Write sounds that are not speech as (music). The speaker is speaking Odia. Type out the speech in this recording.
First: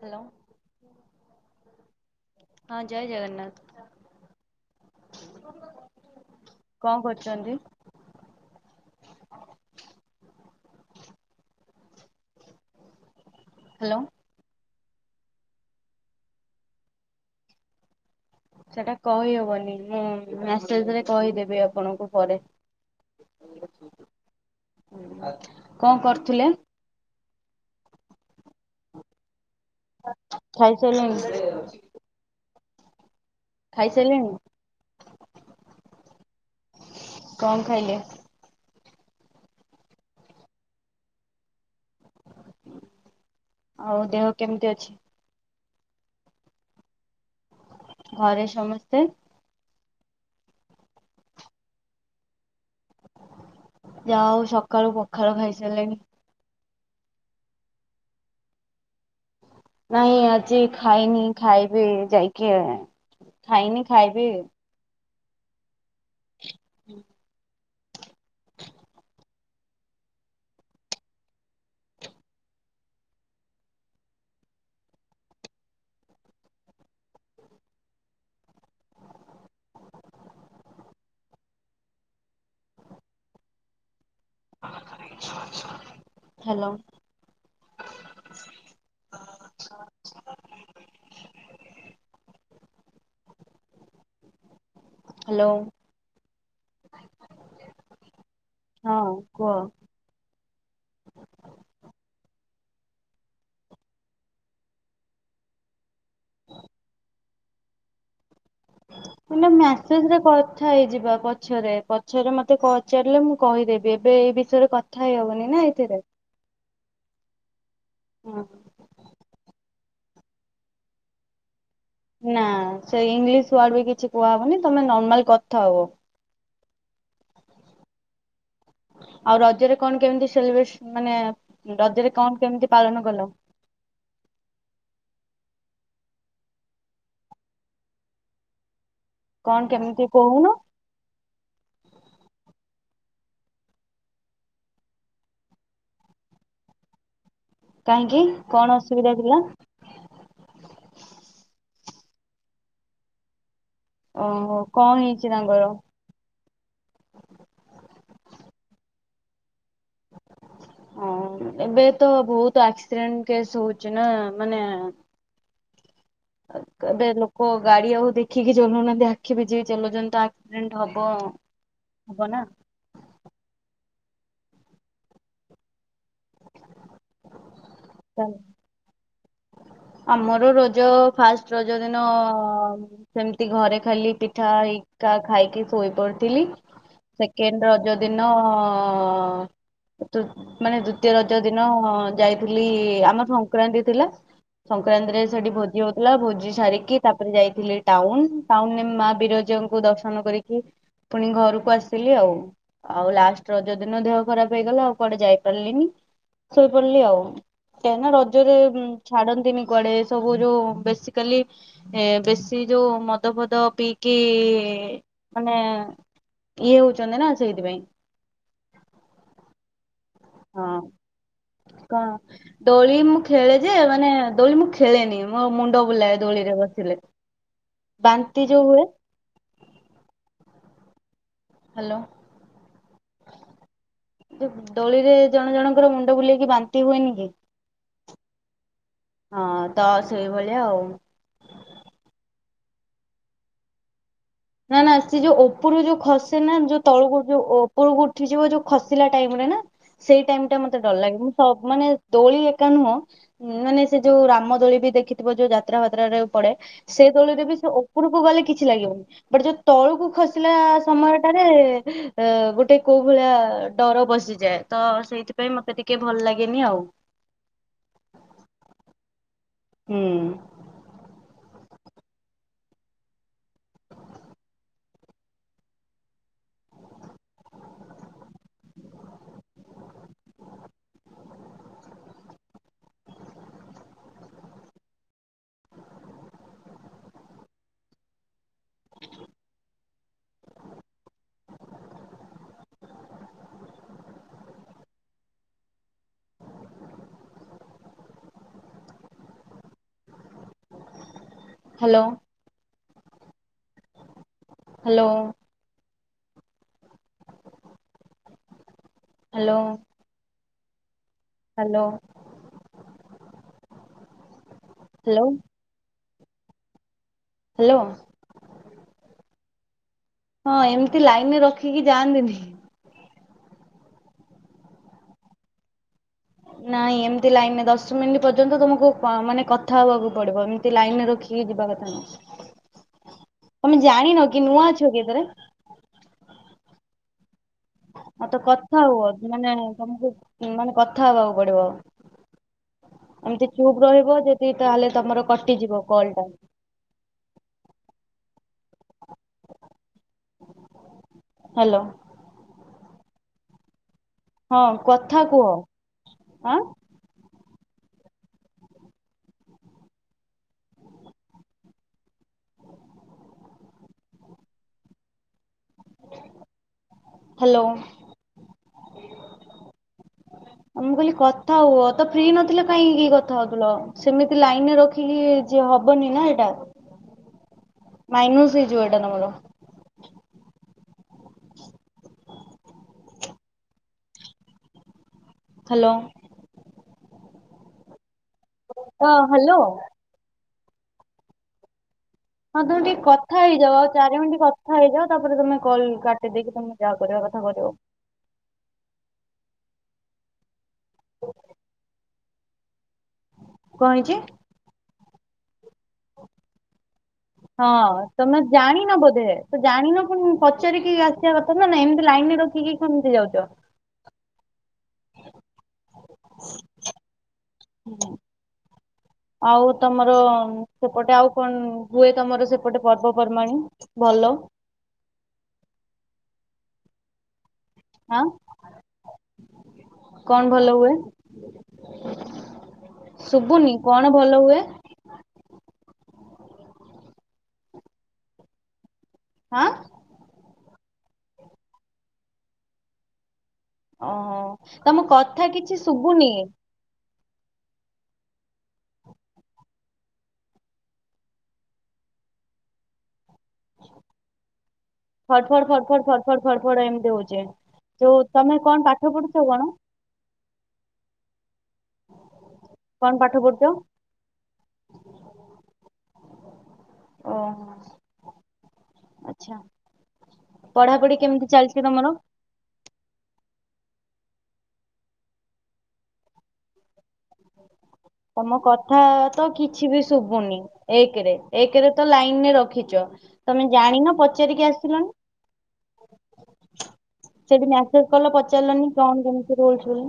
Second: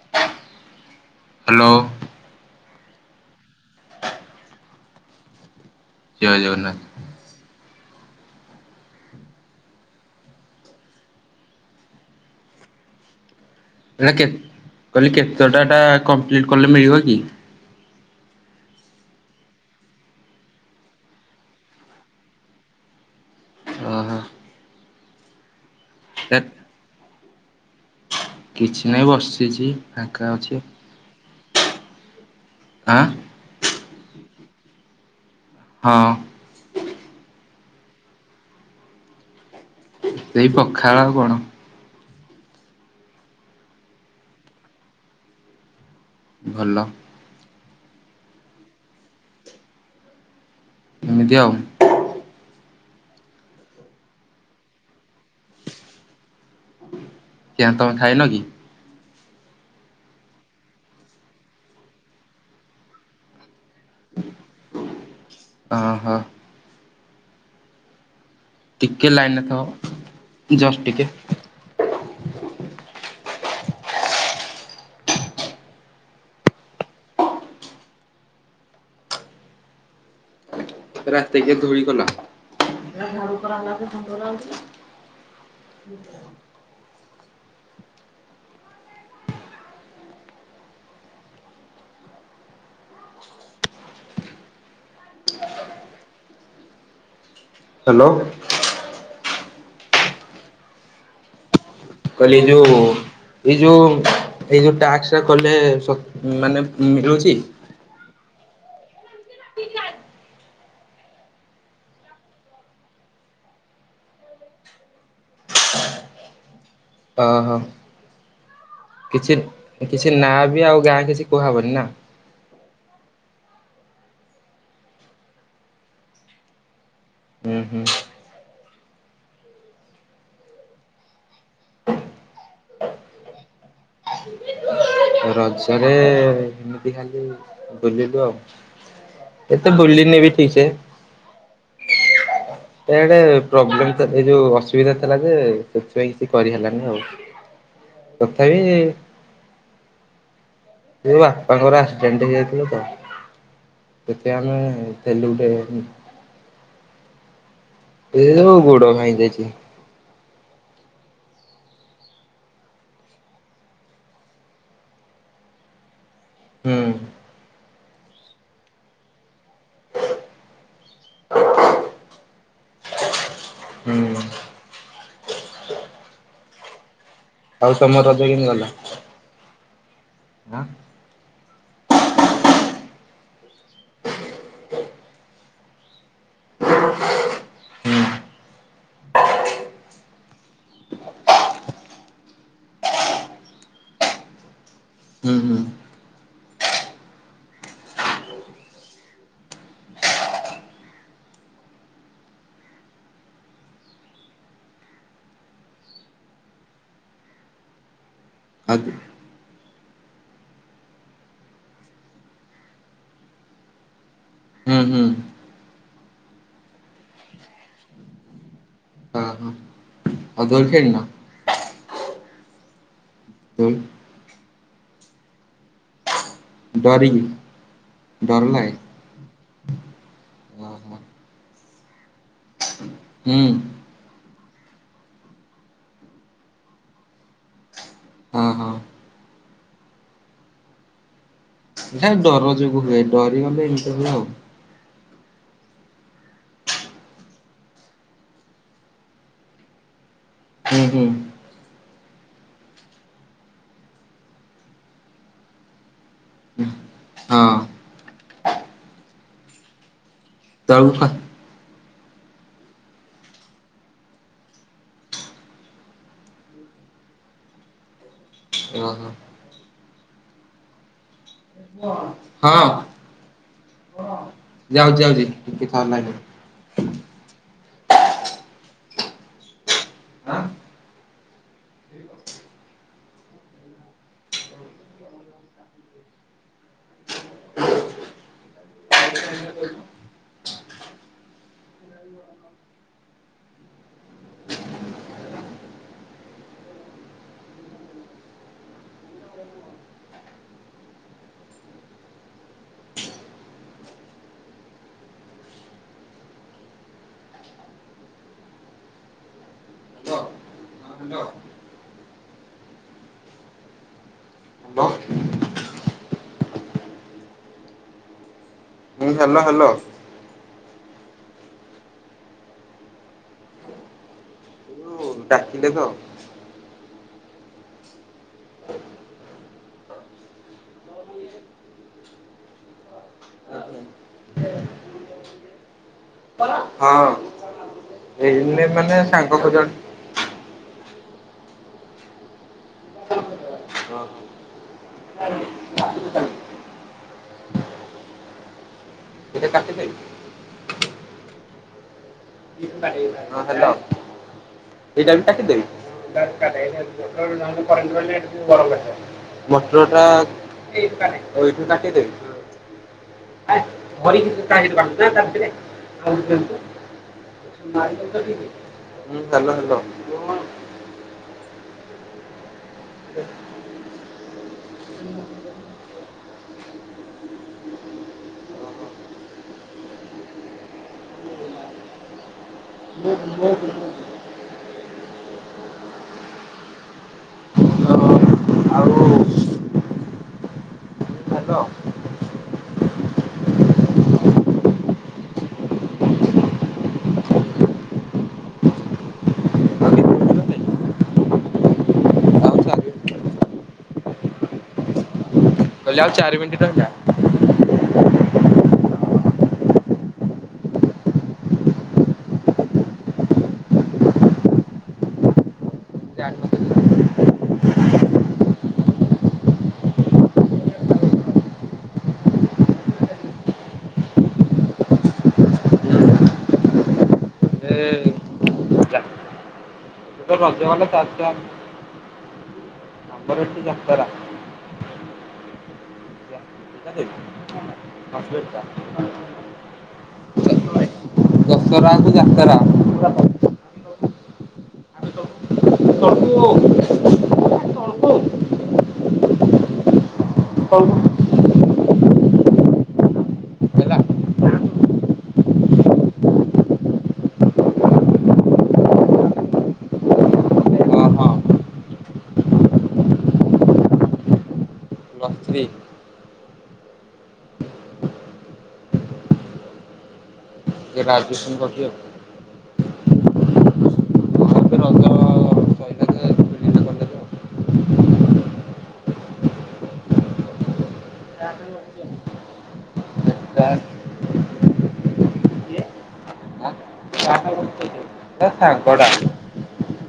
ହେଲୋ। ହ୍ୟାଲୋ ହଁ ଜୟ ଜଗନ୍ନାଥ। ଜୟ ଜଗନ୍ନାଥ। କଁ କରୁଚନ୍ତି? ହ୍ୟାଲୋ ଏଇଟା କେତ୍ କଇଲି କେତଟା ଏଟା କମ୍ପ୍ଲିଟ୍ କଲେ ମିଳିବ କି? ସେଟା କହିହବନି ମୁଁ ମେସେଜରେ କହିଦେବି ଆପଣଙ୍କୁ ପରେ। ଅଁ ହଁ। ଉଁ କଁ କରୁଥୁଲେ? କିଛି ନାହିଁ ବସିଛି ଫାଙ୍କା ଅଛି। (inaudible) ଆଁ। ଖାଇସାରିଲେଣି? ହଁ। କଣ ଖାଇଲେ? ସେଇ ପଖାଳ ଆଉ କଣ? ଆଉ ଦେହ କେମିତି ଅଛି? ଭଲ। ଘରେ ସମସ୍ତେ? ଏମିତି ଆଉ ଯା ହଉ ସକାଳୁ ପଖାଳ ଖାଇସାରିଲେଣି। କାଇଁ ତମେ ଖାଇନ କି? ନାଇଁ ଆଜି ଖାଇନି ଖାଇବି ଯାଇକି ଖାଇନି ଖାଇବେ? ଅହ। ହୁଁ ଟିକେ ଲାଇନରେ ଥିବ ଜଷ୍ଟ ଟିକେ ରାତିକି ଗୁଳି କଲା। ହାଲୋ। ହାଲୋ। ହାଲୋ। ହଁ କୁହ? କହିଲି ଏଇ ଯୋଉ ଏଇ ଯୋଉ ଏଇ ଯୋଉ ଟାସ୍କଟା କଲେ। ମାନେ ମିଳୁଛି। ମ ମେସେଜରେ କଥା ହେଇଯିବା ପଛରେ ପଛରେ ମତେ ପଚାରିଲେ ମୁଁ କହିଦେବି ଏବେ ଏଇ ବିଷୟରେ କଥା ହେଇ ହବନି ନା ଏଥିରେ। ହଁ। ହଁ। କିଛି କିଛି ନାଁ ବି ଆଉ ଗାଁ କିଛି କୁହାହବନି ନା? ନା ସେ ଇଂଲିଶ ୱାର୍ଡ ବି କିଛି କୁହାହବନି ତମେ ନର୍ମାଲ କଥା ହବ। ହୁଁ ହୁଁ। ଆଉ ରଜରେ କଣ କେମିତି ସେଲିବ୍ରେସ ମାନେ ରଜରେ କଣ କେମିତି ପାଳନ କଲ? ରଜରେ ଏମିତି ଖାଲି ବୁଲିଲୁ ଆଉ ଏ କଣ ତେ କେମିତି ବୁଲିନି ବି ଠିକ କହୁନ ସେ ଏଆଡେ ପ୍ରୋବ୍ଲେମ ଏଇ ଯୋଉ ଅସୁବିଧା ଥିଲା ଯେ ସେଥିପାଇଁ କିଛି କରିହେଲାନି ଆଉ ହ କାହିଁକି କଣ ଅସୁବିଧା ଥିଲା? ସେ ବାପାଙ୍କର ଆକ୍ସିଡେଣ୍ଟ ହେଇଯାଇଥିଲା ତ ଓ କଣ ହେଇଛି ତାଙ୍କର (inaudible) ଏଇ ଯୋଉ ଗୋଡ ଭାଙ୍ଗିଯାଇଥିଲା। ହଁ ଏବେ ତ ବହୁତ ଆକ୍ସିଡେଣ୍ଟ କେସ୍ ହଉଛି ନା ମାନେ ହୁଁ (inaudible) କୋଉ ଗାଡି ଆଉ ଦେଖିକି ଚଲଉନାହାନ୍ତି ଆଖି ବିଯିକି ଚଲଉଛନ୍ତି ଆକ୍ସିଡେଣ୍ଟ ହବ। ହବ ନା। ହୁଁ। ଆଉ ତମ ରଜ କେମିତି ଗଲା? ଆମର ଆଁ ରଜ ଫାଷ୍ଟ ରଜ ଦିନ ସେମତି ଘରେ ଖାଲି ପିଠା ହେରିକା ଖାଇକି ଶୋଇପଡିଥିଲି। ସେକେଣ୍ଡ ରଜ ହୁଁ ଦିନ। ତୁତ୍ ମାନେ ଦ୍ଵିତୀୟ ରଜ ଦିନ ଯାଇଥିଲି ଆମର ସଂକ୍ରାନ୍ତି ଥିଲା। ସଂକ୍ରାନ୍ତି ରେ ହୁଁ ସେଠି ହୁଁ ଭୋଜି ହ ଥିଲା ଭୋଜି ସାରିକି ତାପରେ ଯାଇଥିଲି ଟାଉନ ଟାଉନ ରେ ମା ବିରଜାଙ୍କୁ ଦର୍ଶନ କରିକି। ପୁଣି ଘରକୁ ଆସିଲି ଆଉ। ଆଉ ଲାଷ୍ଟ ରଜ ଦିନ ଦେହ ଖରାପ ହେଇଗଲା ଆଉ କୁଆଡେ ଯାଇପାରିଲିନି। ଶୋଇ ପଡିଲି ଆଉ କାହିଁକି ନା ରଜରେ ଆଉ ହୁଁ ଛାଡ ନ୍ତିନି କୁଆଡେ ଏସବୁ ଯୋଉ ବେସିକାଲି। ଏ ବେଶୀ ଯୋଉ ମଦ ଫଦ ପିଇକି ହୁଁ ମାନେ। ଇଏ ହଉଛନ୍ତି ନା ସେଇଥିପାଇଁ। ହଁ ହଁ ଆଉ ଦୋଳି ଖେଳିନ। କଁ ଦୋଳି ମୁଁ ଖେଳେ ଯେ ଦୋଳି ମାନେ ଦୋଳି ମୁଁ ଖେଳେନି ମୋ ମୁଣ୍ଡ ବୁଲାଏ। ଦୋଳିରେ ବସିଲେ ଡରିକି ଡର ବାନ୍ତି ଯୋଉ ଲାଗେ ହୁଏ। ଓହୋ ହାଲୋ। ହୁଁ। ଯୋଉ ଦୋଳିରେ ଜଣ ଜଣଙ୍କର ମୁଣ୍ଡ ବୁଲେଇକି ବାନ୍ତି ହୁଏନି କି। ହଁ ହଁ ହଁ ତ ସେଇ ଭଳିଆ ଆଉ। ଏଇଟା ଡର ଯୋଗୁ ହୁଏ ଡରି ଗଲେ ଏମିତି ହୁଏ ଆଉ। ନା ନା ସେ ଯୋଉ ଉପରୁ ଯୋଉ ଖସେ ନା ଯୋଉ ତଳକୁ ଯୋଉ ଉପରକୁ ଉଠିଯିବ ଯୋଉ ଖସିଲା ଟାଇମ ରେ ନା। ସେଇ ଟାଇମ ଟା ହୁଁ ମତେ ଡର ହୁଁ ଲାଗେ ମୁଁ ସବ ମାନେ ଦୋଳି ଏକା ନୁହଁ। ଉଁ ମାନେ ସେ ଯୋଉ ରାମଦୋଳି ବି ଦେଖିଥିବ ଯୋଉ ଯାତ୍ରା ଫାତ୍ରା ରେ ପଡେ। ହୁଁ। ସେ ଦୋଳିରେ ବି ହଁ ସେ ଉପରକୁ ଗଲେ କିଛି ଲାଗିବନି ବଟ ଯୋଉ ତଳକୁ ଖସିଲା ତଳକୁ ଖ ସମ ୟ ରେ। ଏ ଗୋଟେ କୋଉ ଭଳିଆ ଡର ପସିଯାଏ ତ ସେଇଥି ପାଇଁ ମତେ ଟିକେ ଭଲ ଲାଗେନି ଆଉ। ଓ ହୋ। ହୁଁ। (unintelligible) ହଁ। (unintelligible) ଯାଉଛି ଯାଉଛି ଟିକେ ଥାଅ ଲାଇନ ରେ। ଆଁ hello. Hello. Hello. Hello hello hello. Hello hello. Hello. ଏ ହାଲୋ ହାଲୋ। ହଁ ଏମିତି ଲାଇନରେ ରଖିକି ଯାଆନ୍ତିନି। ଯୋଉ ଡାକିଲେ ତ। ନାଇଁ ଏମିତି ଲାଇନରେ ଦଶ ମିନିଟ୍ ପର୍ଯ୍ୟନ୍ତ ତମକୁ ମାନେ କଥା ହବାକୁ ପଡିବ ଏମିତି ଲାଇନ ରେ ରଖିକି ଯିବା କଥା ନୁହେଁ। (inaudible) ତମେ ଜାଣିନ କି ନୂଆ ଅଛ କି ଏଥେରେ। ହଁ। ଆଉ ତ ଏଇନେ କଥା ମାନେ ହୁଅ ସାଙ୍ଗ ମାନେ ଖୋଜନ୍ତି ତମକୁ ମାନେ କଥା ହବାକୁ ପଡିବ। ଏମିତି ଚୁପ୍ ହଁ ରହିବ ହଁ ଯଦି ତାହେଲେ ତମର କଟିଯିବ କଲ ଟା। ଏଇଟା କାଟି ଦେବି। ହାଲୋ ହଁ ହାଲୋ। ହଁ କଥା କୁହ ଆଁ। (unintelligible) (unintelligible) ମଟରଟା ଏଇଠୁ କାଟିଦେବି (unintelligible) ହାଲୋ ହାଲୋ ହାଲୋ ଆ ମୁଁ କହିଲି କଥା ହୁଅ ତ ଫ୍ରି ନଥିଲା କାହିଁକି କଥା ହଉଥିଲ ସେମିତି ଲାଇନରେ ରଖିକି ଯିଏ ହବନି ନା ଏଇଟା (inaudible) ମାଇନୁସ ହେଇଯିବ ଏଇଟା ତମର (inaudible) ହ୍ୟାଲୋ (inaudible) ହଁ ହ୍ୟାଲୋ ହାଲୋ ହଁ ତମେ ଟିକେ କଥା ହେଇଯାଅ ଆଉ ଚାରି ମିନିଟ୍ କଥା ହେଇଯାଅ ତାପରେ ତମେ କଲ କାଟି ଦେଇକି ତମେ ଯାହା କରିବା କଥା କରିବ କେତେ ମିନିଟ୍ ରହିଲା? (inaudible) ଆଉ ଚାରି କହିଲି କଣ ହେଇଛି କହିଲି ଆଉ ଚାରି ମିନିଟ୍ ରହିଲା ହଁ ତମେ ଜାଣିନ ବୋଧେ ତ ଜାଣିନ ପୁଣି ପଚାରିକି ଆସିବା କଥା ନା ନା ଏମିତି ଲାଇନ ରେ ରଖ କି କେମିତି ଯାଉଛ (inaudible) ଆଉ ତମର ସେପଟେ ଆଉ କଣ ହୁଏ ତମର ସେପଟେ ପର୍ବପର୍ବାଣୀ ଭଲ ଏ ହାଁ ସେତରଜ ଗଲେ (inaudible) ଶୁଭୁନି ଯାତ୍ରା। କଣ ଭଲ ହୁଏ (inaudible) (unintelligible) ହାଁ ଦସରା ତ ଯାତରା ଓହୋ ତମ କଥା କିଛି ଶୁଭୁନି ହଁ କଣ ହେଲା ଫର ଫଡ଼ ଫର ଫର ଫର ଫଡ଼ ଫର ଫଡ ଏମତି ହଉଚି ଯୋଉ ତମେ କଣ ପାଠ ପଢୁଛ କଣ ହ ହ ହଁ କଣ ପାଠ ପଢତ ବସ୍ତୀ ଓହୋ ଆଚ୍ଛା ପଢାପଢି କେମିତି ଗ୍ରାଜୁଏସନ୍ କରିଛି ଚାଲିଛି ଆଉ ତମର ହଁ ଏବେ ରଜ ସଇଲା ଯେ ଖୋଲିଲେ କଲେଜ ଆଉ। ତମ କଥା ତ କିଛି ବି ଶୁଭୁନି ଏକରେ ଏକରେ ତ ଲାଇନ ରେ ରଖିଛ ତମେ ଜାଣିନ ପଚାରିକି ଆସିଲନି ଆଁ ସେଠି ମ୍ୟାସେଜ କଲ ପଚାରିଲନି କଣ କେମିତି ରୋଲଲ